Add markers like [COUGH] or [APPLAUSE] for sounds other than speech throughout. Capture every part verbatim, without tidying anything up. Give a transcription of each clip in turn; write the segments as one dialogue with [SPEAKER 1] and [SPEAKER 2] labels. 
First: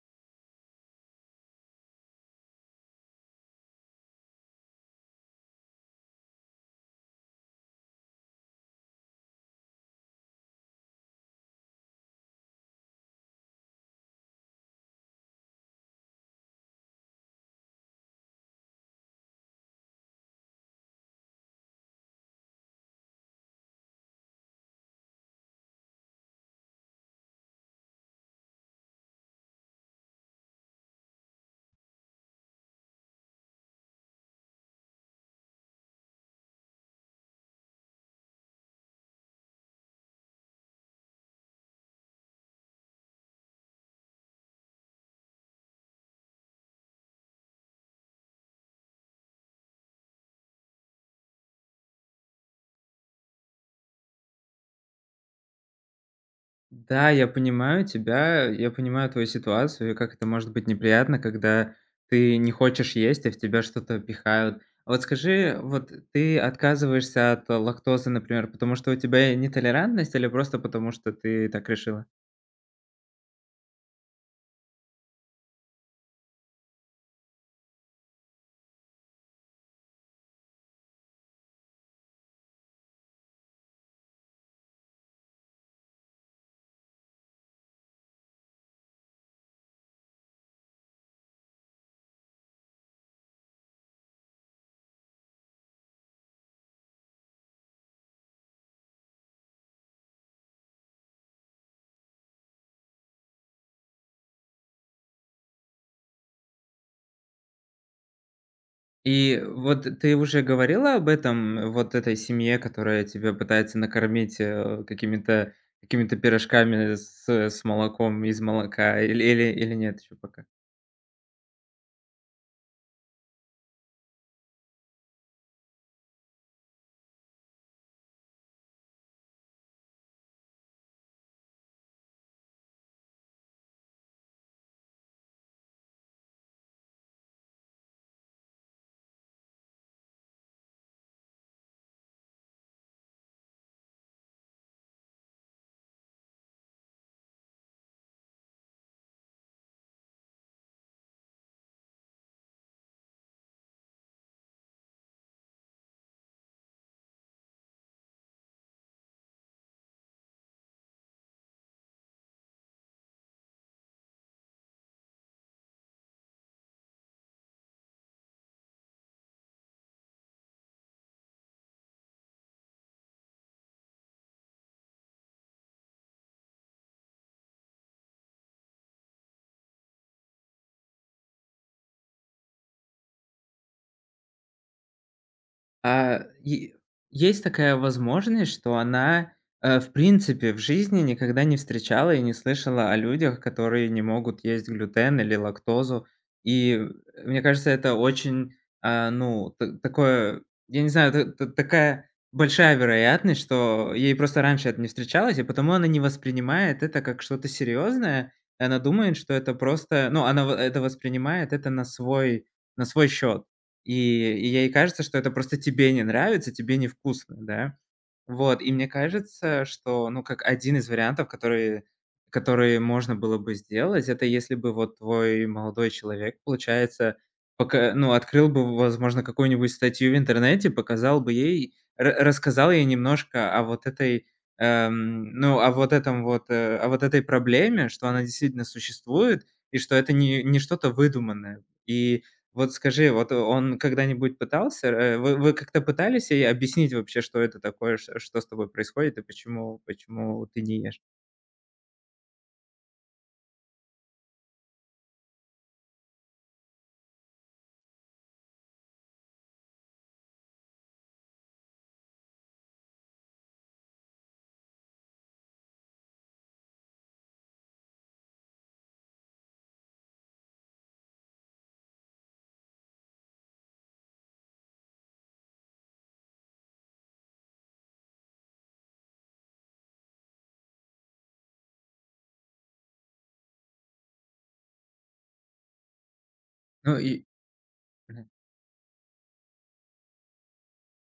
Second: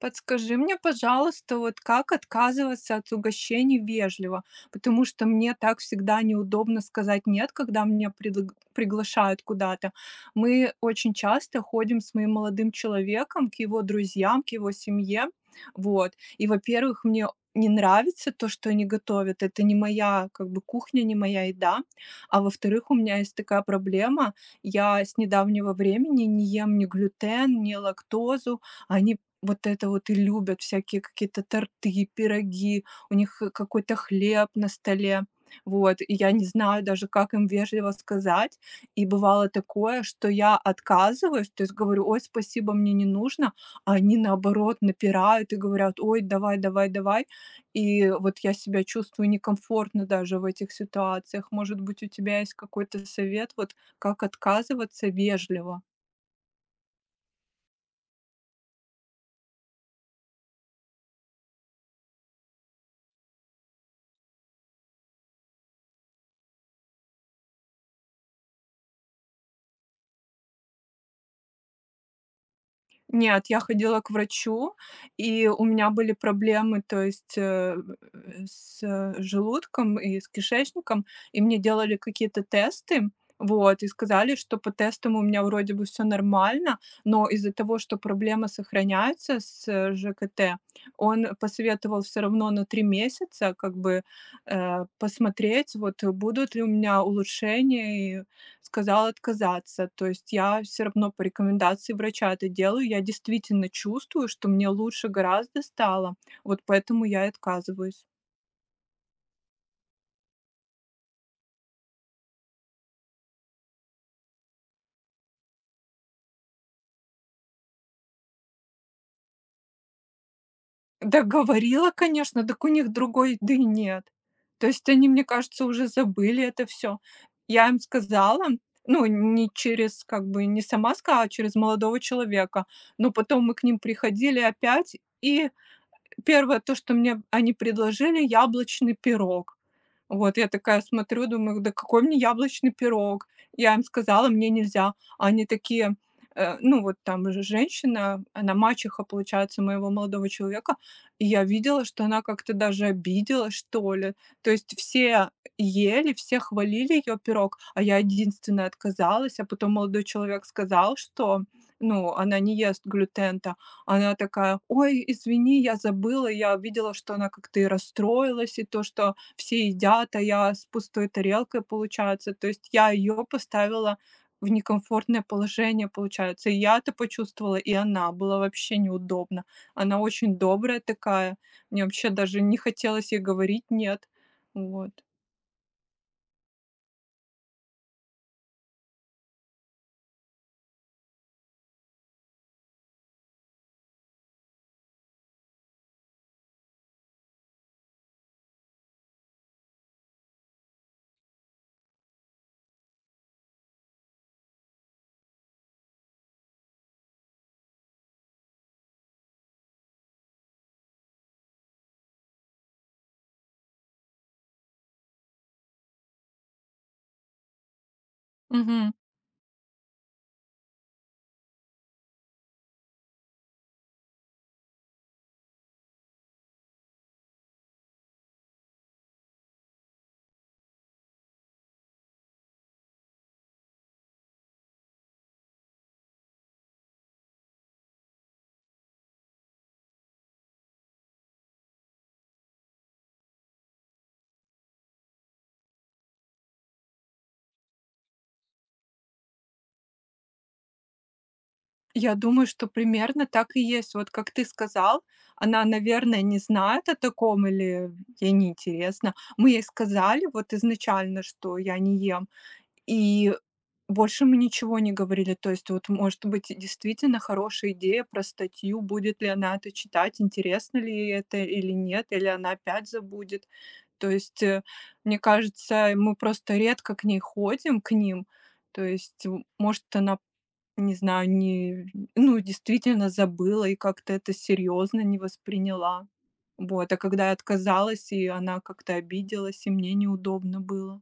[SPEAKER 1] Подскажи мне, пожалуйста, вот как отказываться от угощений вежливо, потому что мне так всегда неудобно сказать нет, когда меня предлаг- приглашают куда-то. Мы очень часто ходим с моим молодым человеком к его друзьям, к его семье, вот. И, во-первых, мне не нравится то, что они готовят. Это не моя, как бы, кухня, не моя еда. А во-вторых, у меня есть такая проблема. Я с недавнего времени не ем ни глютен, ни лактозу, они вот это вот и любят всякие какие-то торты, пироги, у них, э, какой-то хлеб на столе. Вот, и я не знаю даже, как им вежливо сказать. И бывало такое, что я отказываюсь, то есть говорю: "Ой, спасибо, мне не нужно". А они, наоборот, напирают и говорят: "Ой, давай, давай, давай". И вот я себя чувствую некомфортно даже в этих ситуациях. Может быть, у тебя есть какой-то совет, вот как отказываться вежливо?
[SPEAKER 2] Да, я понимаю тебя, я понимаю твою ситуацию и как это может быть неприятно, когда ты не хочешь есть, а в тебя что-то пихают. А вот скажи, вот ты отказываешься от лактозы, например, потому что у тебя нетолерантность или просто потому что ты так решила?
[SPEAKER 1] Нет, я ходила к врачу, и у меня были проблемы, то есть, э, э, с э, желудком и с кишечником, и мне делали какие-то тесты, вот, и сказали, что по тестам у меня вроде бы все нормально, но из-за того, что проблема сохраняется с ж к т, он посоветовал все равно на три месяца как бы, э, посмотреть, вот э, будут ли у меня улучшения, и сказал отказаться. То есть я все равно по рекомендации врача это делаю. Я действительно чувствую, что мне лучше гораздо стало, вот поэтому я и отказываюсь.
[SPEAKER 2] И вот ты уже говорила об этом вот этой семье, которая тебя пытается накормить, э, какими-то какими-то пирожками с с молоком, из молока или или или нет еще пока?
[SPEAKER 1] Да говорила, конечно, так у них другой еды нет. То есть они, мне кажется, уже забыли это все. Я им сказала, ну, не через как бы не сама сказала, а через молодого человека, но потом мы к ним приходили опять, и первое, то, что мне они предложили- яблочный пирог. Вот я такая смотрю, думаю: "Да какой мне яблочный пирог?" Я им сказала: "Мне нельзя". А они такие, э, ну, вот там же женщина, она мачеха, получается, моего молодого человека, и я видела, что она как-то даже обиделась, что ли. То есть все ели, все хвалили ее пирог, а я единственная отказалась. А потом молодой человек сказал, что, ну, она не ест глютен. Она такая: "Ой, извини, я забыла, я видела, что она как-то и расстроилась, и то, что все едят, а я с пустой тарелкой, получается". То есть я ее поставила в некомфортное положение, получается. И я это почувствовала, и она. Было вообще неудобно. Она очень добрая такая. Мне вообще даже не хотелось ей говорить "нет". Вот.
[SPEAKER 2] А, е Есть такая возможность, что она, э, в принципе, в жизни никогда не встречала и не слышала о людях, которые не могут есть глютен или лактозу. И э, Мне кажется, это очень, а, ну, та такое, я не знаю, та та такая большая вероятность, что ей просто раньше это не встречалось и потому она не воспринимает это как что-то серьезное. Она думает, что это просто ну, она в это воспринимает это на свой на свой счет. И и ей кажется, что это просто тебе не нравится, тебе невкусно, да. Вот, и мне кажется, что, ну, как один из вариантов, которые которые можно было бы сделать, это если бы вот твой молодой человек, получается, пока ну, открыл бы, возможно, какую-нибудь статью в интернете, показал бы ей, ра рассказал ей немножко о вот этой, эм, ну, о вот этом вот, э, о вот этой проблеме, что она действительно существует и что это не не что-то выдуманное. И вот скажи, вот э, он когда-нибудь пытался, э, вы вы как-то пытались ей объяснить вообще, что это такое, ш что с тобой происходит и почему почему ты не ешь?
[SPEAKER 1] Я думаю, что примерно так и есть. Вот как ты сказал, она, наверное, не знает о таком или ей неинтересно. Мы ей сказали вот изначально, что я не ем, и больше мы ничего не говорили. То есть вот, может быть, действительно хорошая идея про статью, будет ли она это читать, интересно ли ей это или нет, или она опять забудет. То есть, э, мне кажется, мы просто редко к ней ходим, к ним. То есть, м, может, она не знаю, не ну, действительно забыла и как-то это серьезно не восприняла. Вот, а
[SPEAKER 2] Ну и
[SPEAKER 1] когда я отказалась, и она как-то обиделась, и мне неудобно было.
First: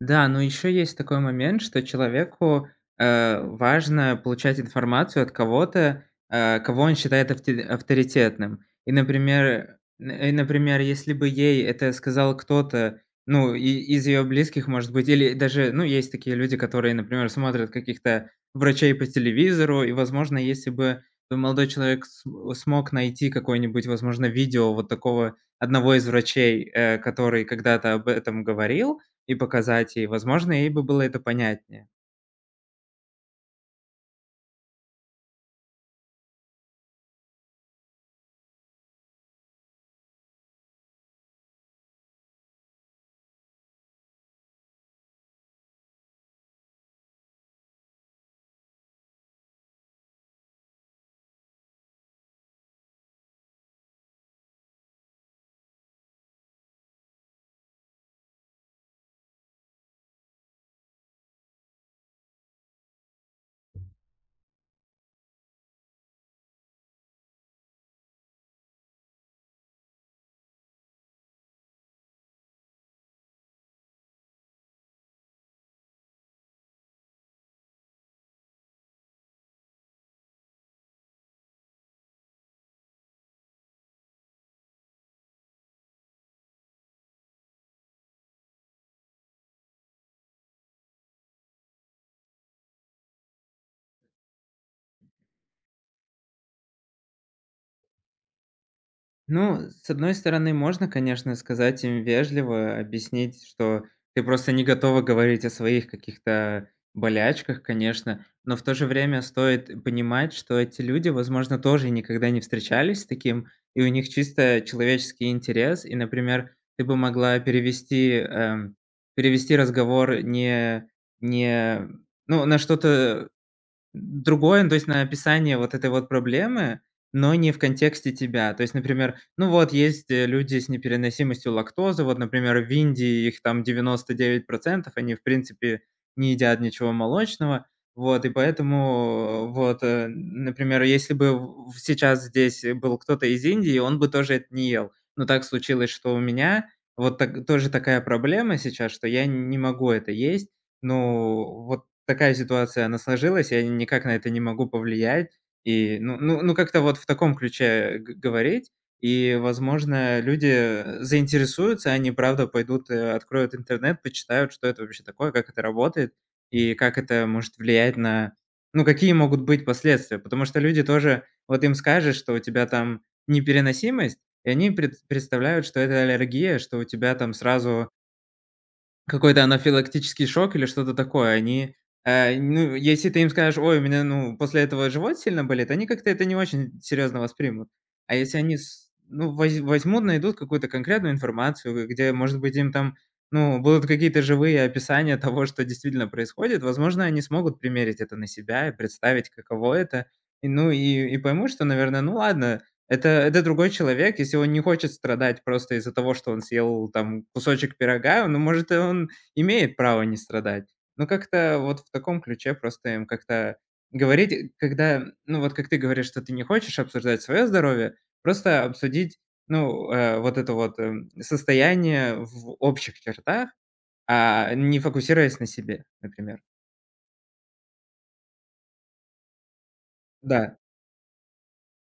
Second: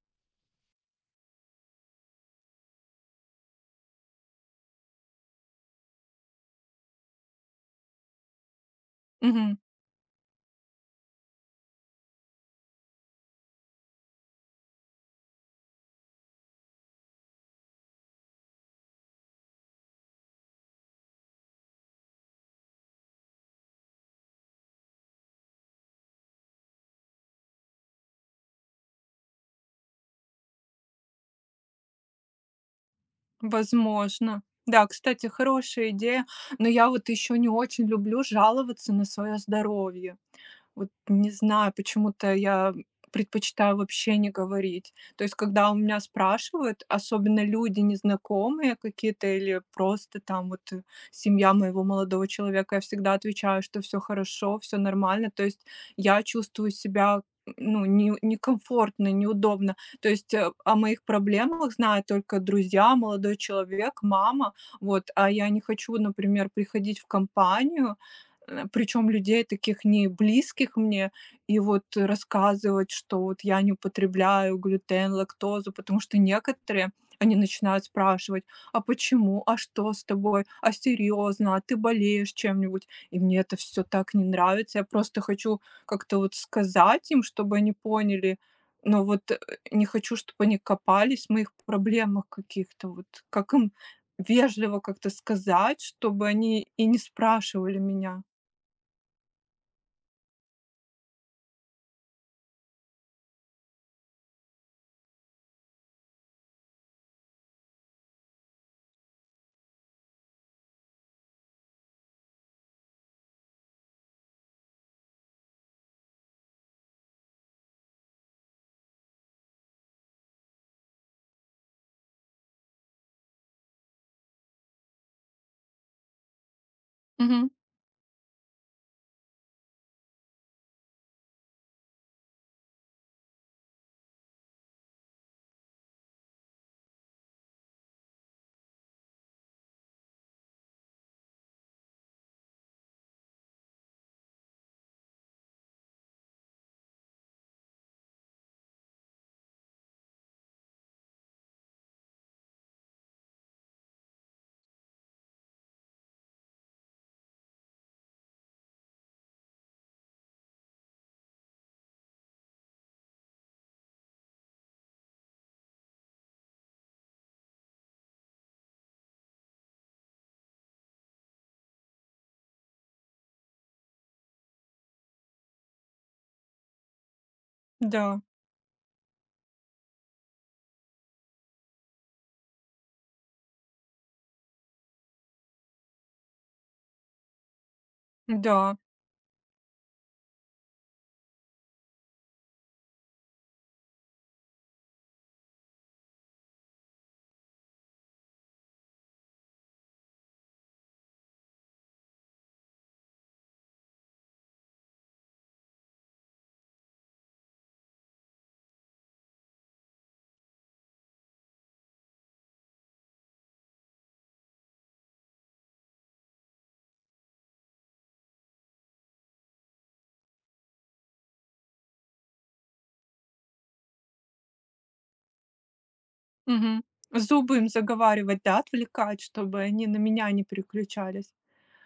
[SPEAKER 2] да, но еще есть такой момент, что человеку, э, важно получать информацию от кого-то, э, кого он считает авте авторитетным. И,
[SPEAKER 1] Мгм.
[SPEAKER 2] например, н и, например, если бы ей это сказал кто-то, ну, и из ее близких, может быть, или даже, ну, есть такие люди, которые, например, смотрят каких-то врачей по телевизору, и, возможно, если бы молодой человек с смог найти какое-нибудь, возможно, видео вот такого одного из врачей, э, который когда-то об этом говорил, и показать ей. Возможно, ей бы было это понятнее.
[SPEAKER 1] Возможно. Да, кстати, хорошая идея, но я вот еще не очень люблю жаловаться на свое здоровье. Вот не знаю, почему-то я предпочитаю вообще не говорить. То есть, когда у меня спрашивают, особенно люди незнакомые какие-то или просто там вот э, семья моего молодого человека, я всегда отвечаю, что все хорошо, все нормально. То есть я чувствую себя ну, не- некомфортно, неудобно. То есть э, о моих проблемах знают только друзья, молодой человек, мама. Вот, а я не хочу, например, приходить в компанию, причем людей таких не близких мне. И вот рассказывать, что вот я не употребляю глютен, лактозу, потому что некоторые, они начинают спрашивать: "А почему? А что с тобой? А серьезно, а ты болеешь чем-нибудь?" И мне это все так не нравится. Я просто хочу как-то вот сказать им, чтобы они поняли, но вот, э, не хочу, чтобы они копались в моих проблемах каких-то. Вот как им вежливо как-то сказать, чтобы они и не спрашивали меня?
[SPEAKER 2] Ну, с одной стороны, можно, конечно, сказать им вежливо, объяснить, что ты просто не готова говорить о своих каких-то болячках, конечно, но в то же время стоит понимать, что эти люди, возможно, тоже никогда не встречались с таким, и у них чисто человеческий интерес. И, например, ты бы могла перевести, эм, перевести разговор не не ну, на что-то другое, ну, то есть на описание вот этой вот проблемы, но
[SPEAKER 1] Мгм.
[SPEAKER 2] не в контексте тебя. То есть, например, ну вот есть, э, люди с непереносимостью лактозы, вот, например, в Индии их там девяносто девять процентов, они, в принципе, не едят ничего молочного. Вот, и поэтому, э, вот, э, например, если бы в сейчас здесь был кто-то из Индии, он бы тоже это не ел. Но так случилось, что у меня вот так тоже такая проблема сейчас, что я не могу это есть. Ну, вот такая ситуация, она сложилась, я никак на это не могу повлиять. И, ну ну ну, как-то вот в таком ключе г говорить. И, возможно, люди, э, заинтересуются, они, правда, пойдут, э, откроют интернет, почитают, что это вообще такое, как это работает и как это может влиять на ну, какие могут быть последствия. Потому что люди тоже вот им скажешь, что у тебя там непереносимость, и они пред представляют, что это аллергия, что у тебя там сразу
[SPEAKER 1] Да,
[SPEAKER 2] какой-то анафилактический шок или что-то такое. Они, э, ну, если ты им скажешь: "Ой, у меня, ну, после этого живот сильно болит", они как-то это не очень серьезно воспримут. А если они
[SPEAKER 1] да.
[SPEAKER 2] с ну, воз возьмут, найдут какую-то конкретную информацию, где, может быть, им там, ну, будут какие-то живые описания [LAUGHS] того, что действительно происходит. Возможно, они смогут примерить это на себя и представить, каково это. И, ну, и и поймут, что, наверное, ну ладно, это это другой человек. Если он не хочет страдать просто из-за того, что он съел там кусочек пирога, ну, может, и он имеет право не страдать. Но как-то вот в таком ключе просто им как-то говорить, э, когда, ну, вот как ты говоришь, что ты не хочешь обсуждать свое здоровье, просто обсудить, ну, э, вот это вот, эм, состояние в общих чертах, а не фокусируясь на себе, например.
[SPEAKER 1] Мгм. Зубы им заговаривать, да, отвлекать, чтобы они на меня не
[SPEAKER 2] Да.
[SPEAKER 1] переключались.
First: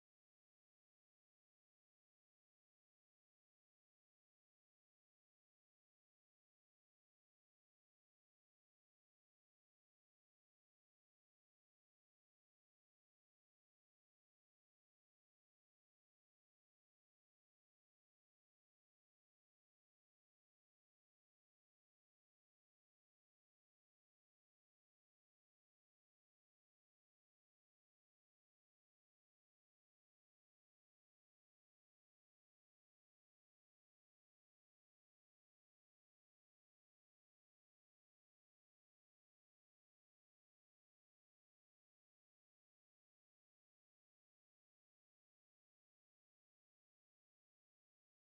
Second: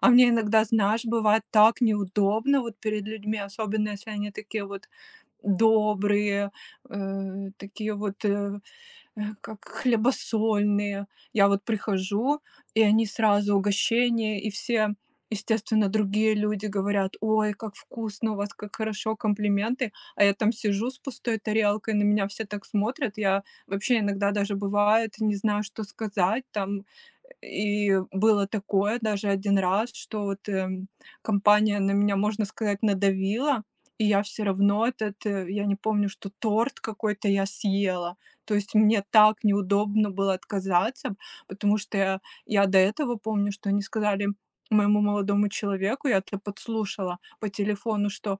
[SPEAKER 1] А мне иногда, знаешь, бывает так неудобно вот перед людьми, особенно если они такие вот добрые, э, такие вот э, э, как хлебосольные. Я вот прихожу, и они сразу угощение, и все, естественно, другие люди говорят, ой, как вкусно у вас, как хорошо, комплименты. А я там сижу с пустой тарелкой, на меня все так смотрят. Я вообще иногда даже бывает, не знаю, что сказать там. И было такое даже один раз, что вот эм, компания на меня, можно сказать, надавила, и я все равно этот, э, я не помню, что торт какой-то я съела. То есть мне так неудобно было отказаться, потому что я я до этого помню, что они сказали моему молодому человеку, я это подслушала по телефону, что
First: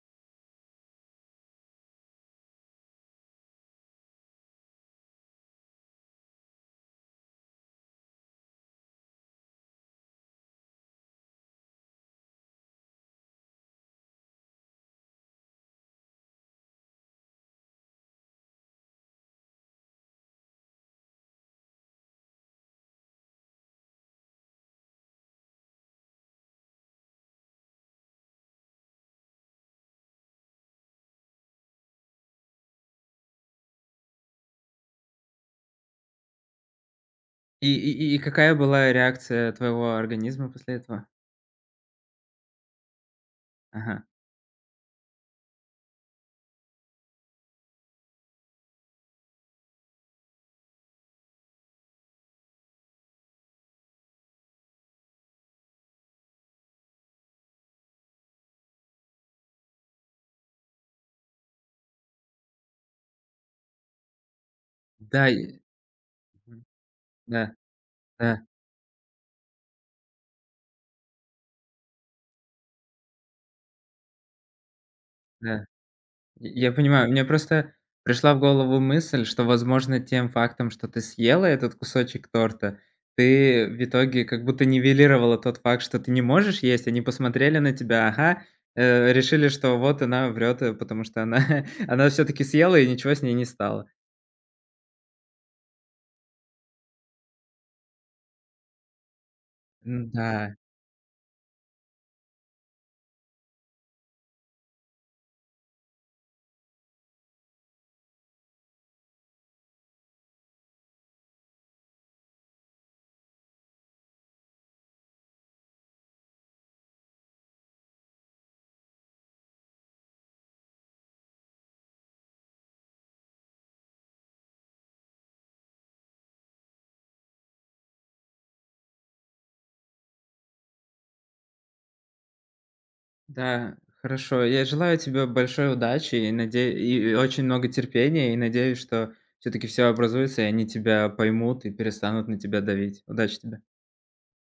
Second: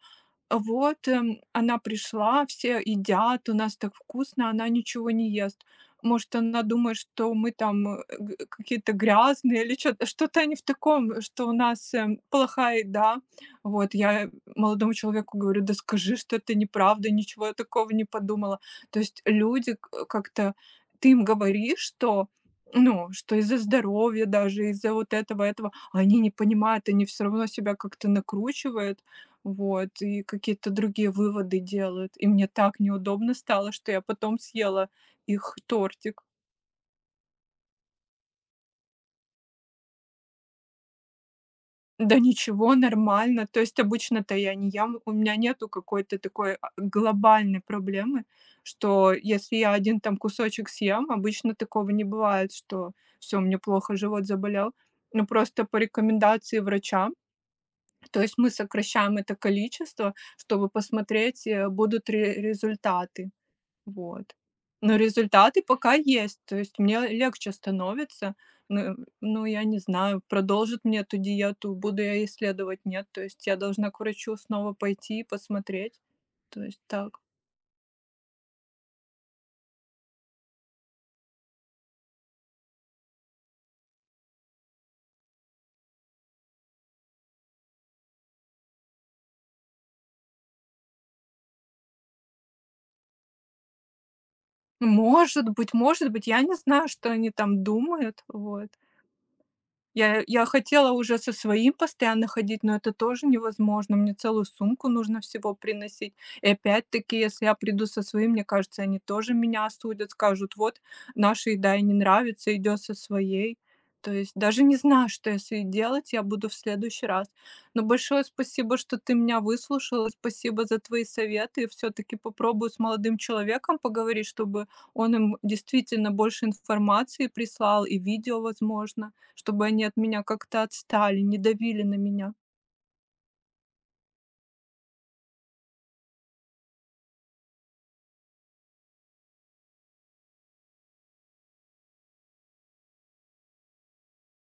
[SPEAKER 1] «А вот, эм, она пришла, все едят, у нас так вкусно, она ничего не ест. Может, она думает, что мы там э, г- какие-то грязные или что то что-то они в таком, что у нас эм, плохая еда. Вот, я молодому человеку говорю, да скажи, что это неправда, ничего я такого не подумала. То есть люди к э, как-то ты им говоришь, что, ну, что из-за здоровья даже, из-за вот этого, этого, а они не понимают, они все равно себя как-то накручивают, вот, и какие-то другие выводы делают. И мне так неудобно стало, что я потом съела их тортик.
[SPEAKER 2] И и и какая была реакция твоего организма после этого?
[SPEAKER 1] Да ничего, нормально. То есть
[SPEAKER 2] Ага.
[SPEAKER 1] обычно-то я не ям у меня нету какой-то такой, а, глобальной проблемы, что если я один там кусочек съем, обычно такого не бывает, что все мне плохо, живот заболел. Ну, просто по рекомендации врача, то есть мы сокращаем это количество, чтобы посмотреть, э, будут ли результаты. Вот. Но
[SPEAKER 2] Да, и
[SPEAKER 1] результаты пока есть. То
[SPEAKER 2] мгм.
[SPEAKER 1] есть мне легче
[SPEAKER 2] Да.
[SPEAKER 1] становится.
[SPEAKER 2] Да,
[SPEAKER 1] Ну, ну, я не знаю, продолжит мне эту диету, буду я исследовать, нет. То есть я должна к врачу снова пойти и
[SPEAKER 2] да.
[SPEAKER 1] посмотреть. То
[SPEAKER 2] Я я
[SPEAKER 1] есть
[SPEAKER 2] понимаю,
[SPEAKER 1] так.
[SPEAKER 2] мне просто пришла в голову мысль, что, возможно, тем фактом, что ты съела этот кусочек торта, ты в итоге как будто нивелировала тот факт, что ты не можешь есть. Они посмотрели на тебя, ага, э, решили, что вот она врет, э, потому что она [LAUGHS] она все таки съела и ничего с ней не стало.
[SPEAKER 1] Может быть, может быть, я не знаю, что они там думают. Вот. Я
[SPEAKER 2] М-да,
[SPEAKER 1] я
[SPEAKER 2] да,
[SPEAKER 1] хотела уже со своим постоянно ходить, но это тоже невозможно. Мне целую сумку нужно всего приносить. И опять-таки, если я приду со своим, мне кажется, они тоже меня осудят, скажут: "Вот, наша еда ей не нравится, идёт со своей". То есть даже не знаю, что я с делать, я буду в следующий раз. Но большое спасибо, что ты меня выслушала, спасибо за твои советы. Все таки попробую с молодым человеком поговорить, чтобы он им действительно больше информации прислал и видео, возможно чтобы они от меня как-то отстали, не давили на меня.
[SPEAKER 2] да, хорошо. Я желаю тебе большой удачи и наде и очень много терпения, и надеюсь, что все таки все образуется, и они тебя поймут и перестанут на тебя давить. Удачи тебе.